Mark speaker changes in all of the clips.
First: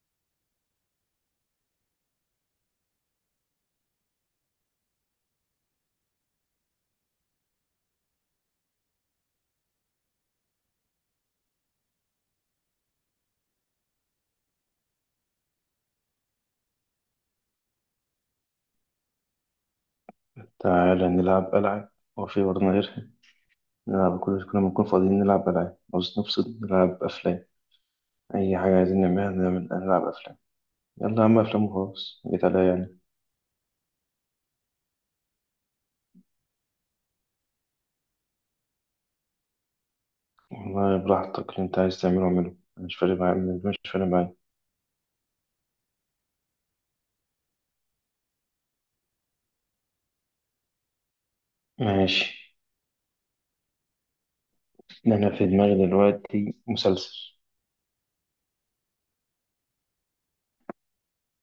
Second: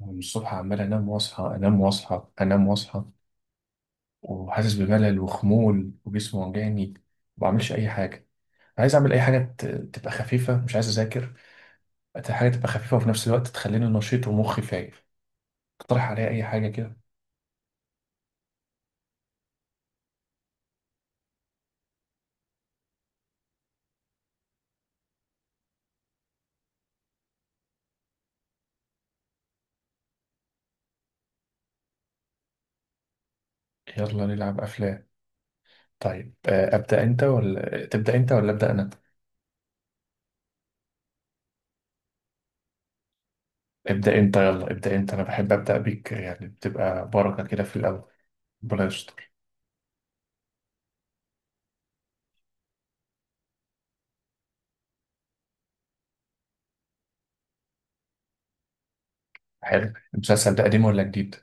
Speaker 1: من الصبح عمال انام واصحى انام واصحى انام واصحى، وحاسس بملل وخمول وجسمي وجعني، ما بعملش اي حاجه. عايز اعمل اي حاجه تبقى خفيفه، مش عايز اذاكر. عايز حاجه تبقى خفيفه وفي نفس الوقت تخليني نشيط ومخي فايق. اقترح عليا اي حاجه كده.
Speaker 2: تعالى نلعب ألعاب. هو في برضه غيرها؟ نلعب كل ما نكون فاضيين نلعب ألعاب. عاوز نفصل، نلعب أفلام. أي حاجة عايزين نعملها، نلعب أفلام. يلا يا عم، أفلام وخلاص، جيت عليا يعني.
Speaker 1: يلا نلعب افلام. طيب، ابدا انت ولا تبدا انت ولا ابدا انا؟
Speaker 2: والله براحتك، اللي أنت عايز تعمله اعمله، أنا مش فارق معايا، مش فارق
Speaker 1: ابدا
Speaker 2: معايا.
Speaker 1: انت، يلا ابدا انت، انا بحب ابدا بيك يعني، بتبقى بركه كده في الاول. ربنا يستر.
Speaker 2: ماشي. أنا في دماغي دلوقتي مسلسل
Speaker 1: حلو. المسلسل ده قديم ولا جديد؟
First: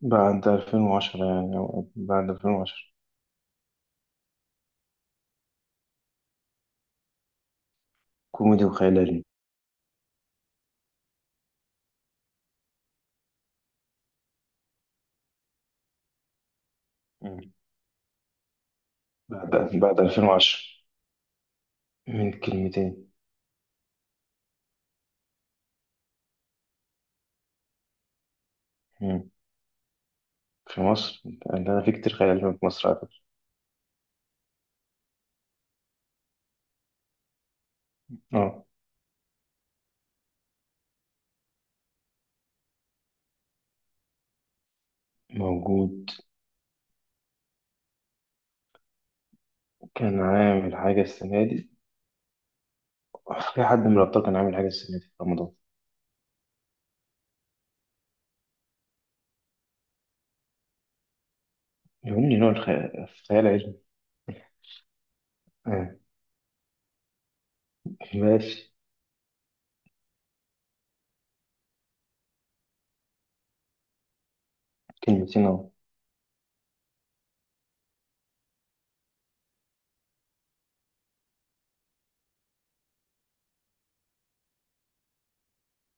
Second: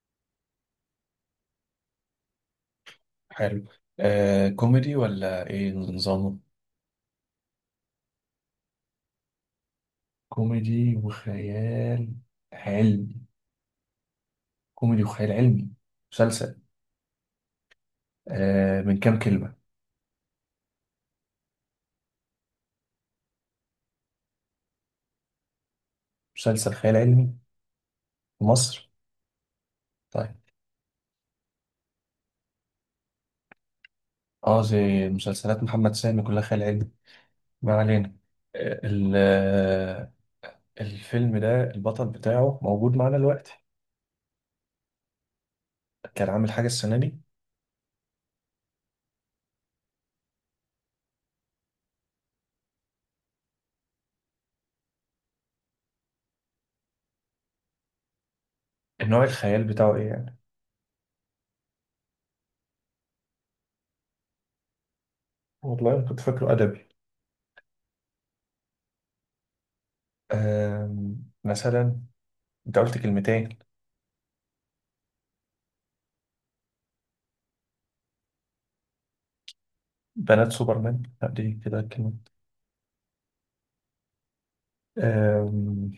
Speaker 2: بعد 2010 يعني، أو بعد 2010.
Speaker 1: حلو. آه، كوميدي ولا ايه نظامه؟
Speaker 2: كوميدي وخيال علمي.
Speaker 1: كوميدي وخيال علمي. كوميدي وخيال علمي مسلسل.
Speaker 2: مم.
Speaker 1: آه، من كام كلمة؟
Speaker 2: بعد بعد 2010. من كلمتين.
Speaker 1: مسلسل خيال علمي في مصر؟
Speaker 2: مم.
Speaker 1: طيب.
Speaker 2: في مصر. لأن أنا في كتير خيال علمي في مصر على فكرة.
Speaker 1: اه، زي مسلسلات محمد سامي كلها خيال علمي. ما علينا.
Speaker 2: اه.
Speaker 1: آه ال- آه، الفيلم ده البطل بتاعه موجود معانا دلوقتي؟
Speaker 2: موجود.
Speaker 1: كان عامل حاجة السنة دي؟
Speaker 2: كان عامل حاجة السنة دي. في حد من الأبطال كان عامل حاجة السنة دي في رمضان؟
Speaker 1: النوع الخيال بتاعه ايه يعني؟
Speaker 2: يهمني نوع الخيال العلمي. آه.
Speaker 1: والله كنت فاكره أدبي.
Speaker 2: ماشي.
Speaker 1: مثلا. انت قلت كلمتين.
Speaker 2: كلمتين أهو.
Speaker 1: بنات سوبرمان، لا، دي كده كلمة.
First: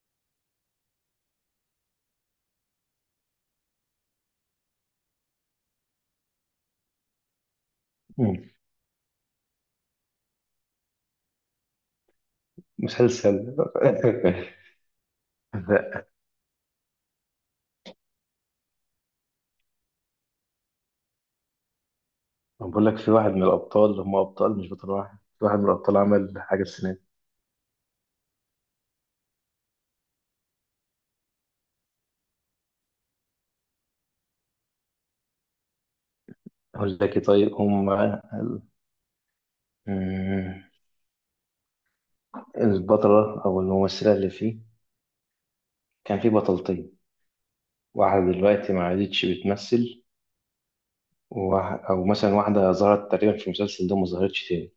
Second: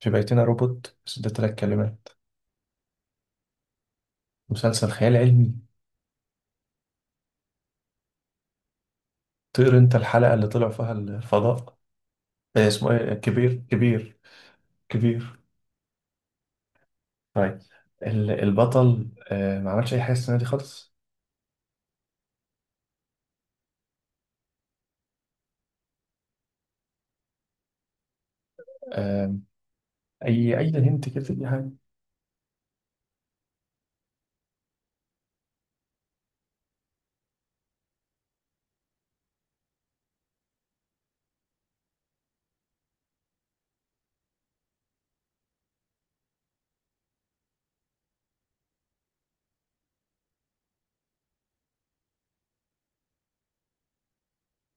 Speaker 1: في بيتنا روبوت، بس ده تلات كلمات. مسلسل خيال علمي؟
Speaker 2: مم.
Speaker 1: طير انت الحلقة اللي طلع فيها الفضاء. اسمه ايه؟ كبير؟
Speaker 2: مسلسل
Speaker 1: كبير؟ كبير؟
Speaker 2: لا.
Speaker 1: طيب. البطل، ما عملش اي حاجة السنة دي خالص؟
Speaker 2: أنا بقول لك في واحد من الأبطال، هم أبطال مش بطل واحد، في واحد من الأبطال عمل حاجة السنة دي.
Speaker 1: آه، اي هنت كده اي حاجة.
Speaker 2: أقول لك إيه؟ طيب هم مم. البطلة أو الممثلة اللي فيه. كان فيه بطلتين. واحدة دلوقتي ما عادتش بتمثل، أو مثلا واحدة ظهرت تقريبا في المسلسل ده وما ظهرتش تاني.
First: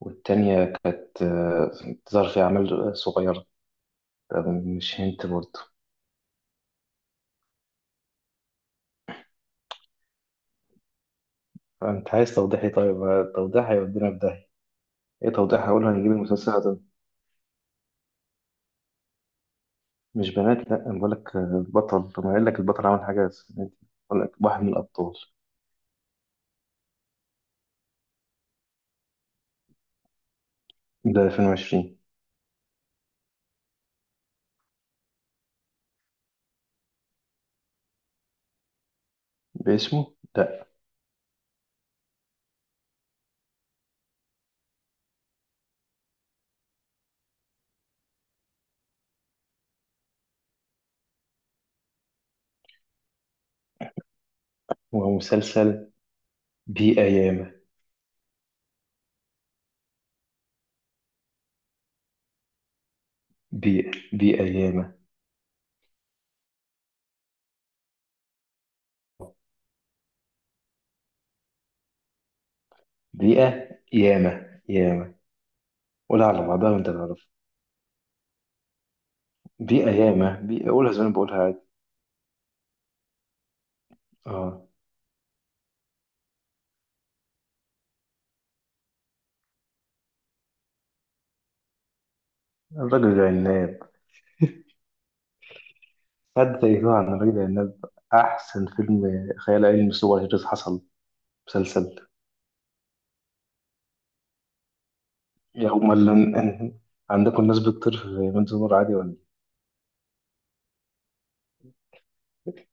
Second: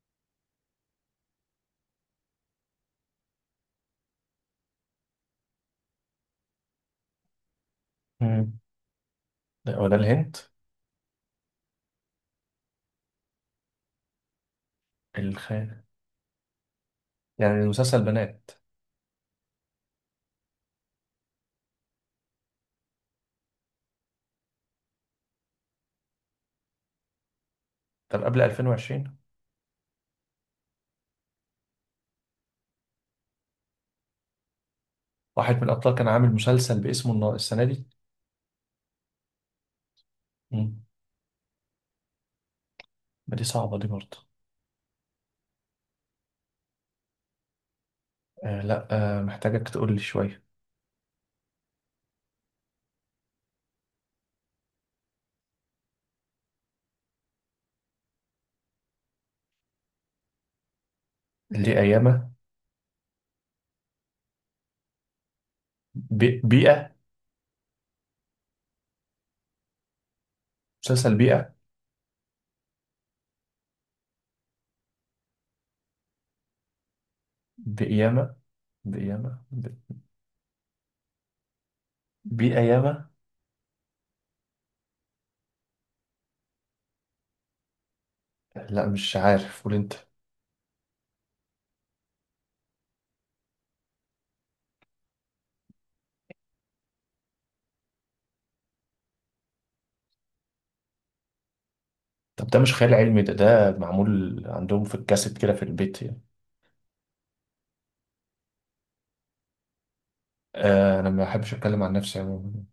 Speaker 2: والتانية كانت بتظهر في أعمال صغيرة. طب مش هنت برضه؟
Speaker 1: مم. لا، هو ده الهنت.
Speaker 2: أنت عايز توضيحي؟ طيب توضيح هيودينا في داهية. إيه توضيح؟
Speaker 1: الخيال.
Speaker 2: هقوله هنجيب المسلسل ده.
Speaker 1: يعني المسلسل بنات.
Speaker 2: مش بنات، لأ. أنا بقولك بطل. طب ما قايل لك البطل عمل حاجة، بس بقولك واحد من الأبطال.
Speaker 1: طب قبل 2020؟
Speaker 2: ده 2020.
Speaker 1: واحد من الابطال كان عامل مسلسل باسمه السنة دي؟
Speaker 2: باسمه؟ لأ.
Speaker 1: مم. ما دي صعبة دي برضه. لا. محتاجك تقول لي شوية.
Speaker 2: هو مسلسل بيئة ياما
Speaker 1: دي أيامة.
Speaker 2: بيئة. بيئة ياما.
Speaker 1: بيئة. مسلسل بيئة.
Speaker 2: بيئة ياما ياما. قولها على بعضها وأنت تعرف.
Speaker 1: بقيامة. بقيامة
Speaker 2: بيئة
Speaker 1: ب-
Speaker 2: ياما بيئة، قولها زي ما أنا بقولها عادي.
Speaker 1: بقيامة.
Speaker 2: آه.
Speaker 1: لا، مش عارف، قول انت.
Speaker 2: الراجل العناد. قد تأيتوه عن الرجل العناب. أحسن فيلم خيال علمي سوبر هيروز حصل. مسلسل.
Speaker 1: طب ده مش خيال علمي، ده معمول عندهم في الكاسيت كده في
Speaker 2: يا
Speaker 1: البيت
Speaker 2: أمال.
Speaker 1: يعني.
Speaker 2: إن- عندكم ناس بتطير في بنت نور عادي ولا إيه؟
Speaker 1: آه، انا ما بحبش اتكلم عن نفسي عموما.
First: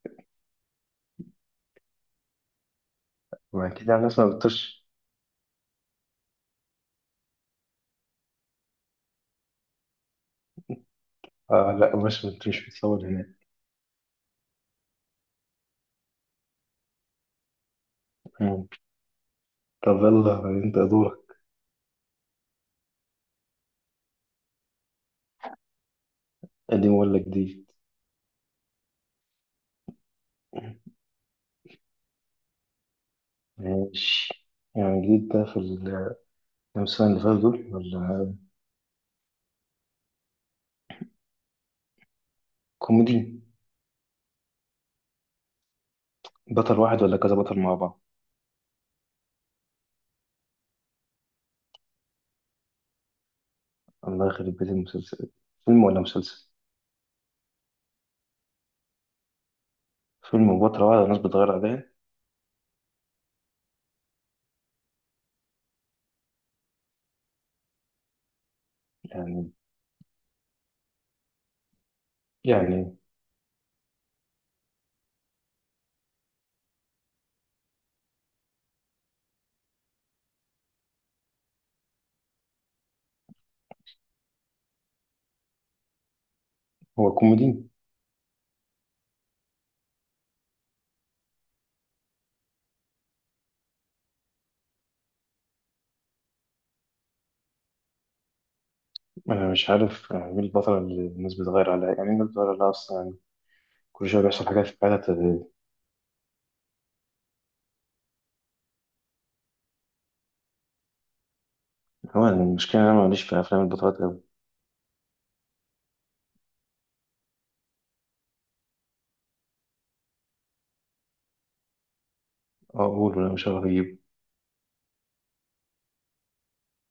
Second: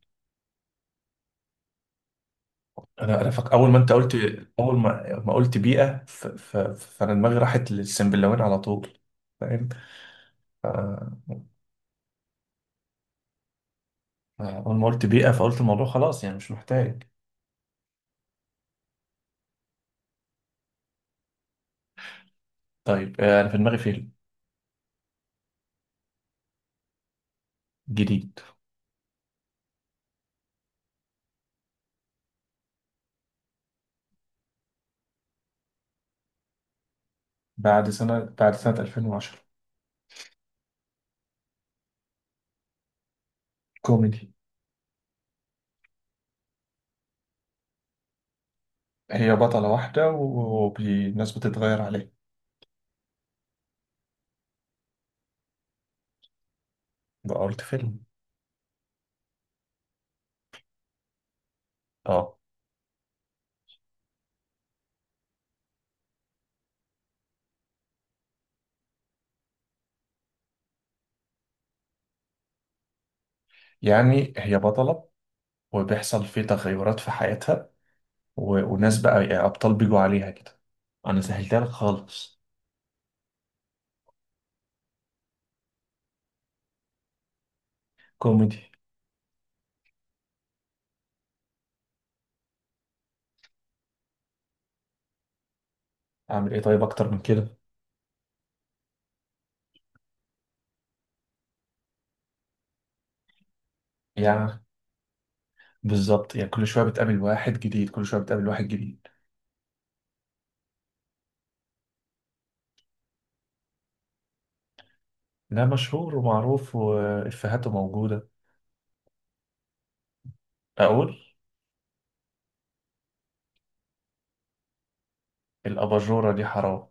Speaker 1: انا
Speaker 2: ما
Speaker 1: اول ما
Speaker 2: أكيد
Speaker 1: انت
Speaker 2: يعني
Speaker 1: قلت.
Speaker 2: ناس ما
Speaker 1: اول
Speaker 2: بتطيرش.
Speaker 1: ما قلت بيئة، فانا دماغي راحت للسنبلاوين على طول. فاهم. ف-
Speaker 2: آه لا، مش بتصور هناك.
Speaker 1: اول ما قلت بيئة، فقلت الموضوع خلاص يعني مش محتاج.
Speaker 2: مم. طب يلا أنت دورك.
Speaker 1: طيب، آه، انا في دماغي فيلم.
Speaker 2: قديم ولا جديد؟
Speaker 1: جديد.
Speaker 2: ماشي. يعني جديد ده في كام سنة اللي فاتوا دول،
Speaker 1: بعد سنة
Speaker 2: ولا؟
Speaker 1: بعد سنة 2010.
Speaker 2: كوميدي.
Speaker 1: كوميدي.
Speaker 2: بطل واحد ولا كذا بطل مع بعض؟
Speaker 1: هي بطلة واحدة والناس بتتغير عليها.
Speaker 2: الله يخرب بيت المسلسل. فيلم ولا مسلسل؟
Speaker 1: ده قلت فيلم.
Speaker 2: فيلم بطل واحد والناس بتغير عليه
Speaker 1: اه.
Speaker 2: يعني يعني
Speaker 1: يعني هي بطلة وبيحصل في تغيرات في حياتها وناس بقى يعني أبطال بيجوا عليها كده. أنا سهلتها لك خالص.
Speaker 2: هو كوميدي؟
Speaker 1: كوميدي. أعمل إيه طيب أكتر من كده؟
Speaker 2: أنا مش عارف يعني إيه الفترة اللي الناس بتغير عليها، يعني إيه الناس بتغير عليها أصلا يعني؟ كل شوية بيحصل
Speaker 1: يعني
Speaker 2: حاجات في حياتها تغير.
Speaker 1: بالظبط يعني، كل شوية بتقابل واحد جديد، كل شوية بتقابل واحد جديد.
Speaker 2: هو أنا المشكلة إن أنا ماليش في أفلام البطولات أوي.
Speaker 1: لا، مشهور ومعروف وإفيهاته موجودة. أقول.
Speaker 2: أقول ولا مش هعرف أجيب؟
Speaker 1: الأباجورة دي حرام.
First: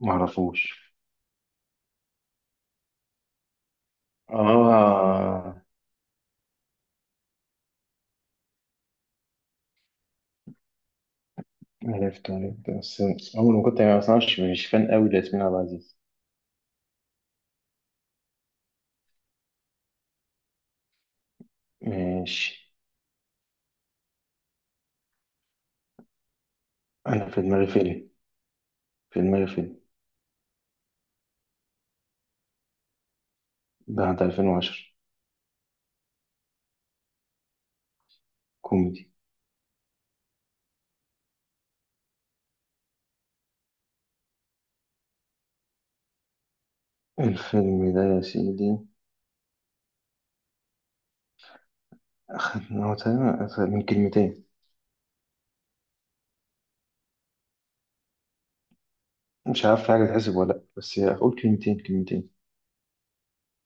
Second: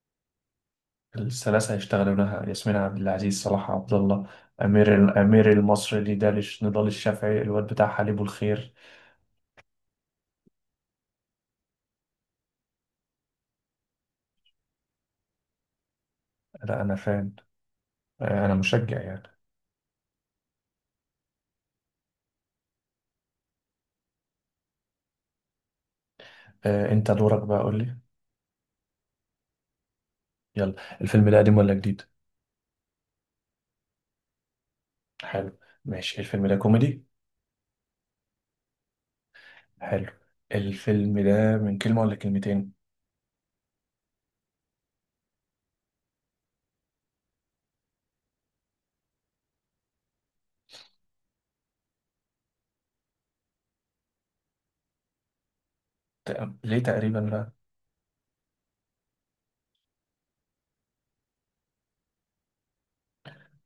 Speaker 2: معرفوش.
Speaker 1: الثلاثة هيشتغلونها ياسمين عبد العزيز، صلاح عبد الله، أمير
Speaker 2: آه.
Speaker 1: الأمير المصري دي دالش، نضال الشافعي، الواد بتاع حليب الخير.
Speaker 2: عرفت عرفت، بس أول ما كنت يعني أصلا مش فان أوي لياسمين عبد العزيز.
Speaker 1: لا، أنا فاهم. آه، انا مشجع يعني.
Speaker 2: ماشي.
Speaker 1: آه، انت
Speaker 2: أنا في
Speaker 1: دورك بقى،
Speaker 2: دماغي
Speaker 1: قول لي.
Speaker 2: فيلم. في دماغي فيلم.
Speaker 1: يلا، الفيلم ده قديم ولا جديد؟
Speaker 2: بعد 2010.
Speaker 1: حلو. ماشي. الفيلم ده كوميدي؟
Speaker 2: كوميدي.
Speaker 1: حلو. الفيلم ده من كلمة ولا كلمتين؟
Speaker 2: الفيلم ده يا سيدي هو تقريبا من كلمتين.
Speaker 1: ليه تقريبا بقى؟
Speaker 2: مش عارف في حاجة تحسب ولا لأ، بس أقول كلمتين، كلمتين.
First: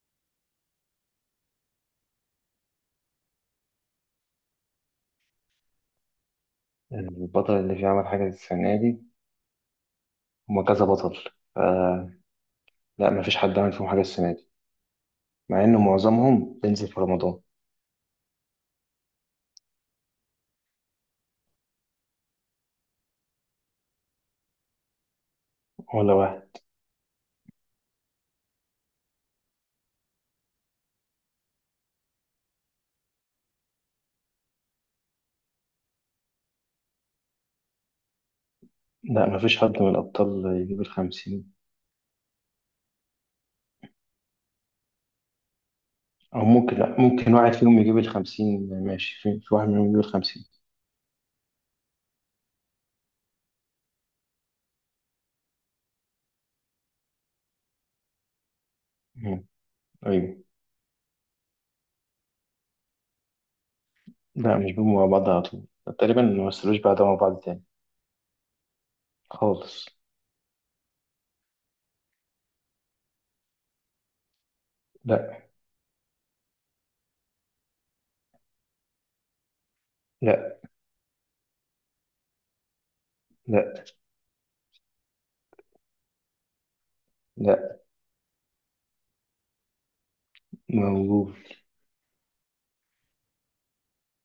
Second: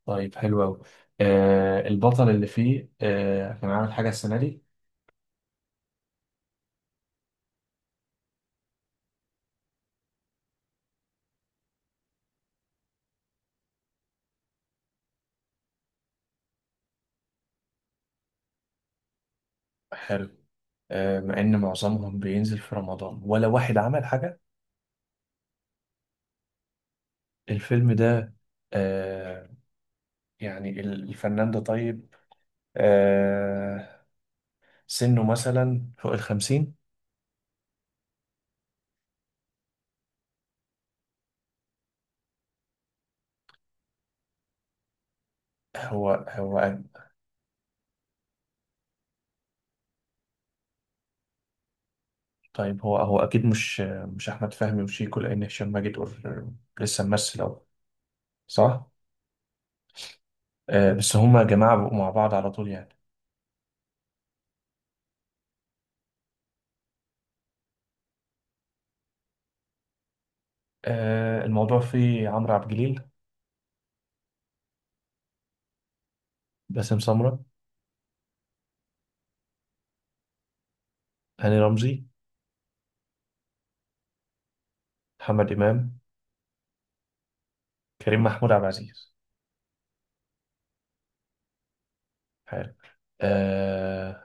Speaker 1: طيب حلو أوي. آه، البطل اللي فيه، آه، كان عامل حاجة السنة دي؟
Speaker 2: البطل اللي فيه عمل حاجة السنة دي. هما كذا بطل. ف... لا، مفيش حد عمل فيهم حاجة السنة دي، مع إنه معظمهم بينزل في رمضان.
Speaker 1: حلو. آه، مع إن معظمهم بينزل في رمضان ولا واحد عمل حاجة.
Speaker 2: ولا واحد.
Speaker 1: الفيلم ده، آه، يعني الفنان ده طيب، آه، سنه مثلا فوق الخمسين؟
Speaker 2: لا، مفيش حد من الأبطال يجيب الخمسين.
Speaker 1: هو
Speaker 2: أو
Speaker 1: هو.
Speaker 2: ممكن، لا، ممكن واحد فيهم يجيب الخمسين، ماشي، في واحد منهم يجيب الخمسين.
Speaker 1: طيب هو هو اكيد مش، مش احمد فهمي وشيكو لان هشام ماجد لسه ممثل اهو. صح.
Speaker 2: مم. أيوة.
Speaker 1: آه، بس هما جماعه بقوا مع بعض على طول يعني.
Speaker 2: لا، مش بيبقوا مع بعض على طول، تقريبا ما مثلوش بعض مع بعض تاني خالص.
Speaker 1: آه، الموضوع فيه عمرو عبد الجليل؟
Speaker 2: لا.
Speaker 1: باسم سمره؟
Speaker 2: لا.
Speaker 1: هاني رمزي؟
Speaker 2: لا.
Speaker 1: محمد امام؟
Speaker 2: لا.
Speaker 1: كريم محمود عبد العزيز؟
Speaker 2: موجود.
Speaker 1: حلو. آه.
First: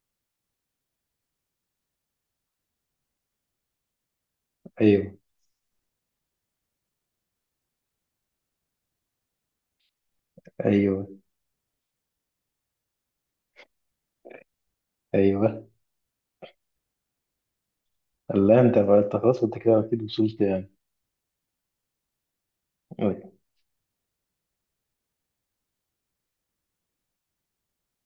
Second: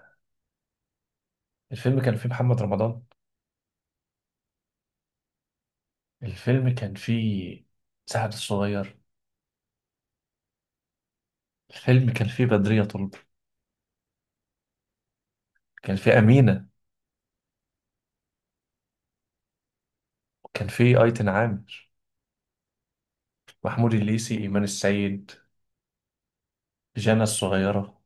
Speaker 1: الفيلم كان فيه محمد رمضان؟
Speaker 2: أيوة.
Speaker 1: الفيلم كان فيه سعد الصغير؟
Speaker 2: أيوة.
Speaker 1: الفيلم كان فيه بدرية طلب؟
Speaker 2: أيوة.
Speaker 1: كان فيه أمينة؟
Speaker 2: الله، أنت بقى، أنت خلاص، أنت كده أكيد وصلت
Speaker 1: كان
Speaker 2: يعني.
Speaker 1: فيه أيتن عامر؟
Speaker 2: أيوة.
Speaker 1: محمود الليثي؟ إيمان السيد؟ جانا الصغيرة؟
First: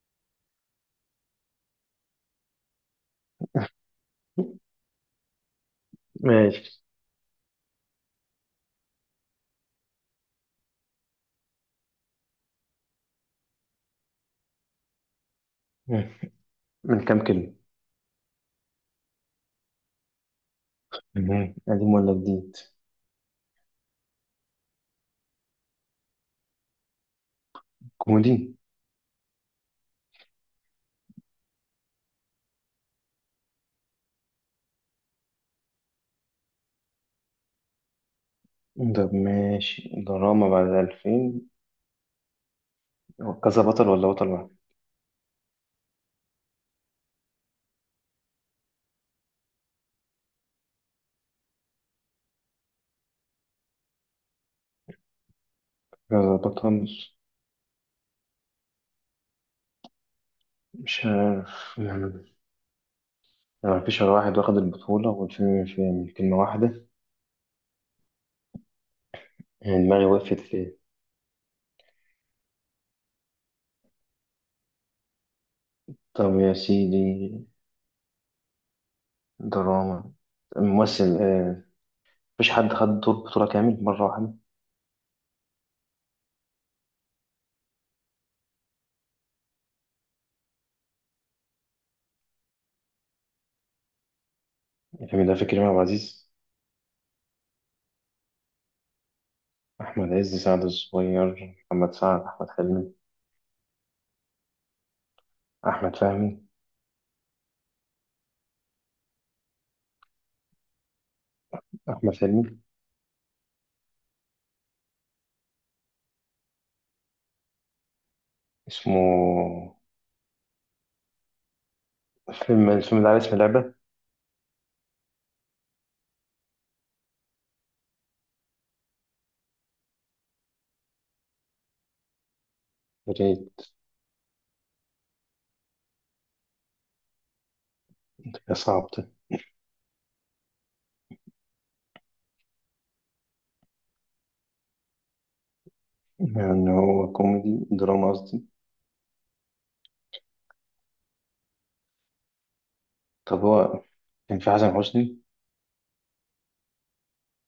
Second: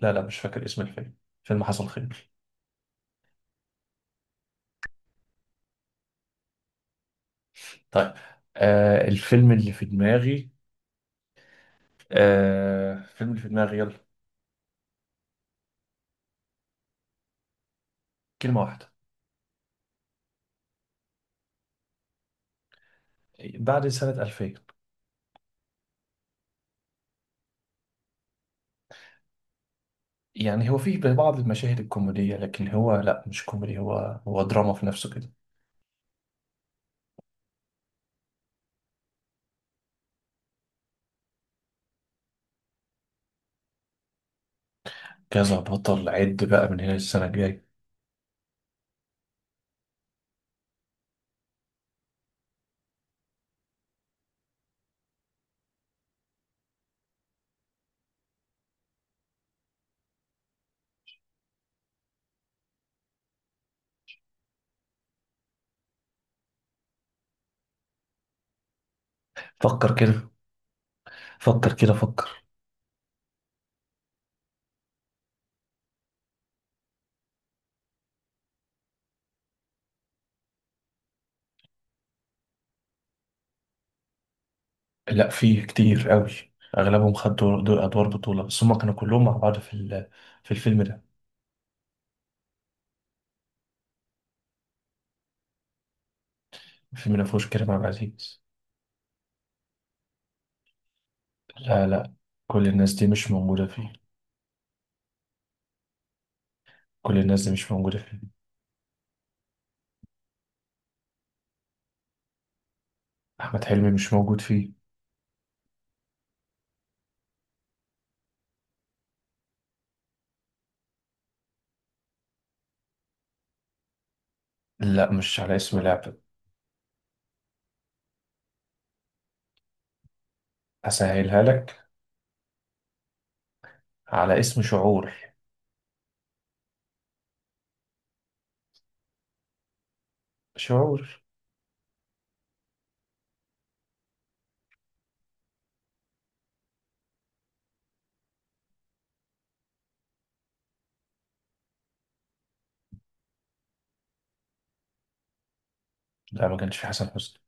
Speaker 1: لا لا، مش فاكر اسم الفيلم. فيلم حصل خير.
Speaker 2: ماشي.
Speaker 1: طيب. آه، الفيلم اللي في دماغي. آه، الفيلم اللي في دماغي، يلا.
Speaker 2: مم. من كام كلمة؟
Speaker 1: كلمة واحدة.
Speaker 2: مم. قديم ولا جديد؟
Speaker 1: بعد سنة 2000.
Speaker 2: كوميدي.
Speaker 1: يعني هو فيه بعض المشاهد الكوميدية، لكن هو، لا، مش كوميدي، هو هو دراما في نفسه كده.
Speaker 2: طب ماشي، دراما بعد 2000. هو كذا بطل ولا بطل واحد؟
Speaker 1: كذا بطل، عد بقى من هنا السنة الجاية.
Speaker 2: كذا بطل. مش عارف يعني، ما فيش غير واحد واخد البطولة، والفيلم فيه كلمة واحدة يعني.
Speaker 1: فكر
Speaker 2: دماغي
Speaker 1: كده،
Speaker 2: وقفت فيه.
Speaker 1: فكر كده، فكر.
Speaker 2: طب يا سيدي، دراما، ممثل، مفيش حد خد دور بطولة كامل مرة واحدة.
Speaker 1: لا، فيه كتير قوي. أغلبهم خدوا دور أدوار بطولة، بس هما كانوا كلهم مع بعض في الفيلم ده.
Speaker 2: الفيلم ده فيه كريم عبد العزيز،
Speaker 1: الفيلم ده مفهوش كريم عبد العزيز.
Speaker 2: أحمد عز، سعد الصغير،
Speaker 1: لا
Speaker 2: محمد
Speaker 1: لا،
Speaker 2: سعد، أحمد
Speaker 1: كل الناس
Speaker 2: حلمي،
Speaker 1: دي مش موجودة فيه.
Speaker 2: أحمد فهمي،
Speaker 1: كل الناس دي مش موجودة فيه.
Speaker 2: أحمد حلمي.
Speaker 1: أحمد حلمي مش موجود فيه.
Speaker 2: اسمه. فيلم الفيلم ده على اسم لعبة.
Speaker 1: لا، مش على اسم لعبة. أسهلها لك.
Speaker 2: ريت.
Speaker 1: على اسم شعور.
Speaker 2: يا صعب ده.
Speaker 1: شعور.
Speaker 2: يعني هو كوميدي، دراما قصدي. طب هو كان في حسن حسني؟
Speaker 1: لا، ما كانش فيه حسن حسني،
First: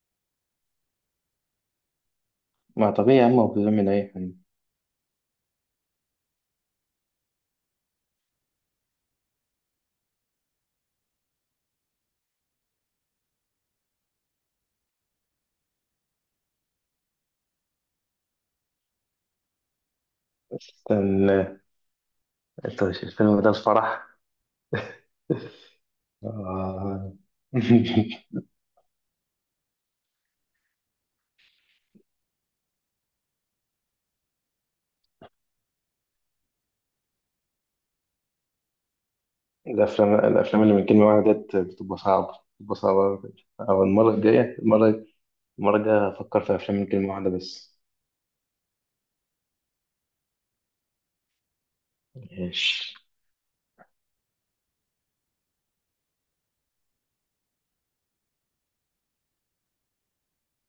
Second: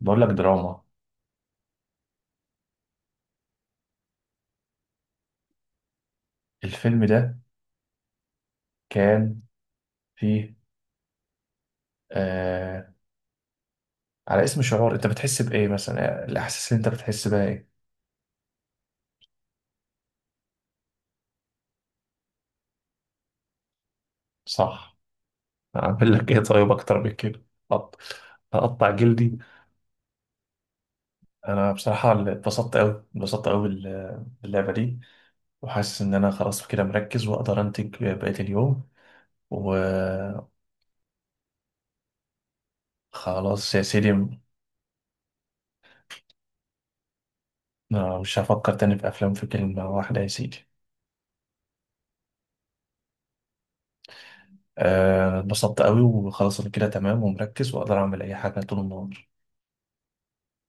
Speaker 1: بقول لك دراما.
Speaker 2: ما طبيعي يا عم، هو بيعمل أي حاجة.
Speaker 1: الفيلم ده كان فيه، آه، على اسم شعور، أنت بتحس بإيه مثلا؟ الأحاسيس اللي أنت بتحس بها إيه؟
Speaker 2: استنى. أنت مش الفيلم ده الفرح؟
Speaker 1: صح. أعمل لك إيه طيب أكتر من
Speaker 2: آه.
Speaker 1: كده؟ أط- أقطع جلدي. أنا بصراحة اتبسطت أوي، اتبسطت أوي باللعبة دي، وحاسس إن أنا خلاص كده مركز وأقدر أنتج بقية اليوم.
Speaker 2: الأفلام
Speaker 1: وخلاص.
Speaker 2: الأفلام اللي من كلمة واحدة ديت بتبقى صعبة، بتبقى صعبة أوي.
Speaker 1: يا
Speaker 2: أو المرة
Speaker 1: سيدي،
Speaker 2: الجاية المرة الجاية هفكر في أفلام من كلمة واحدة بس.
Speaker 1: أنا مش هفكر تاني في أفلام في كلمة واحدة يا سيدي.
Speaker 2: ماشي
Speaker 1: آه، اتبسطت قوي وخلاص، أنا كده تمام ومركز وأقدر أعمل أي حاجة طول النهار.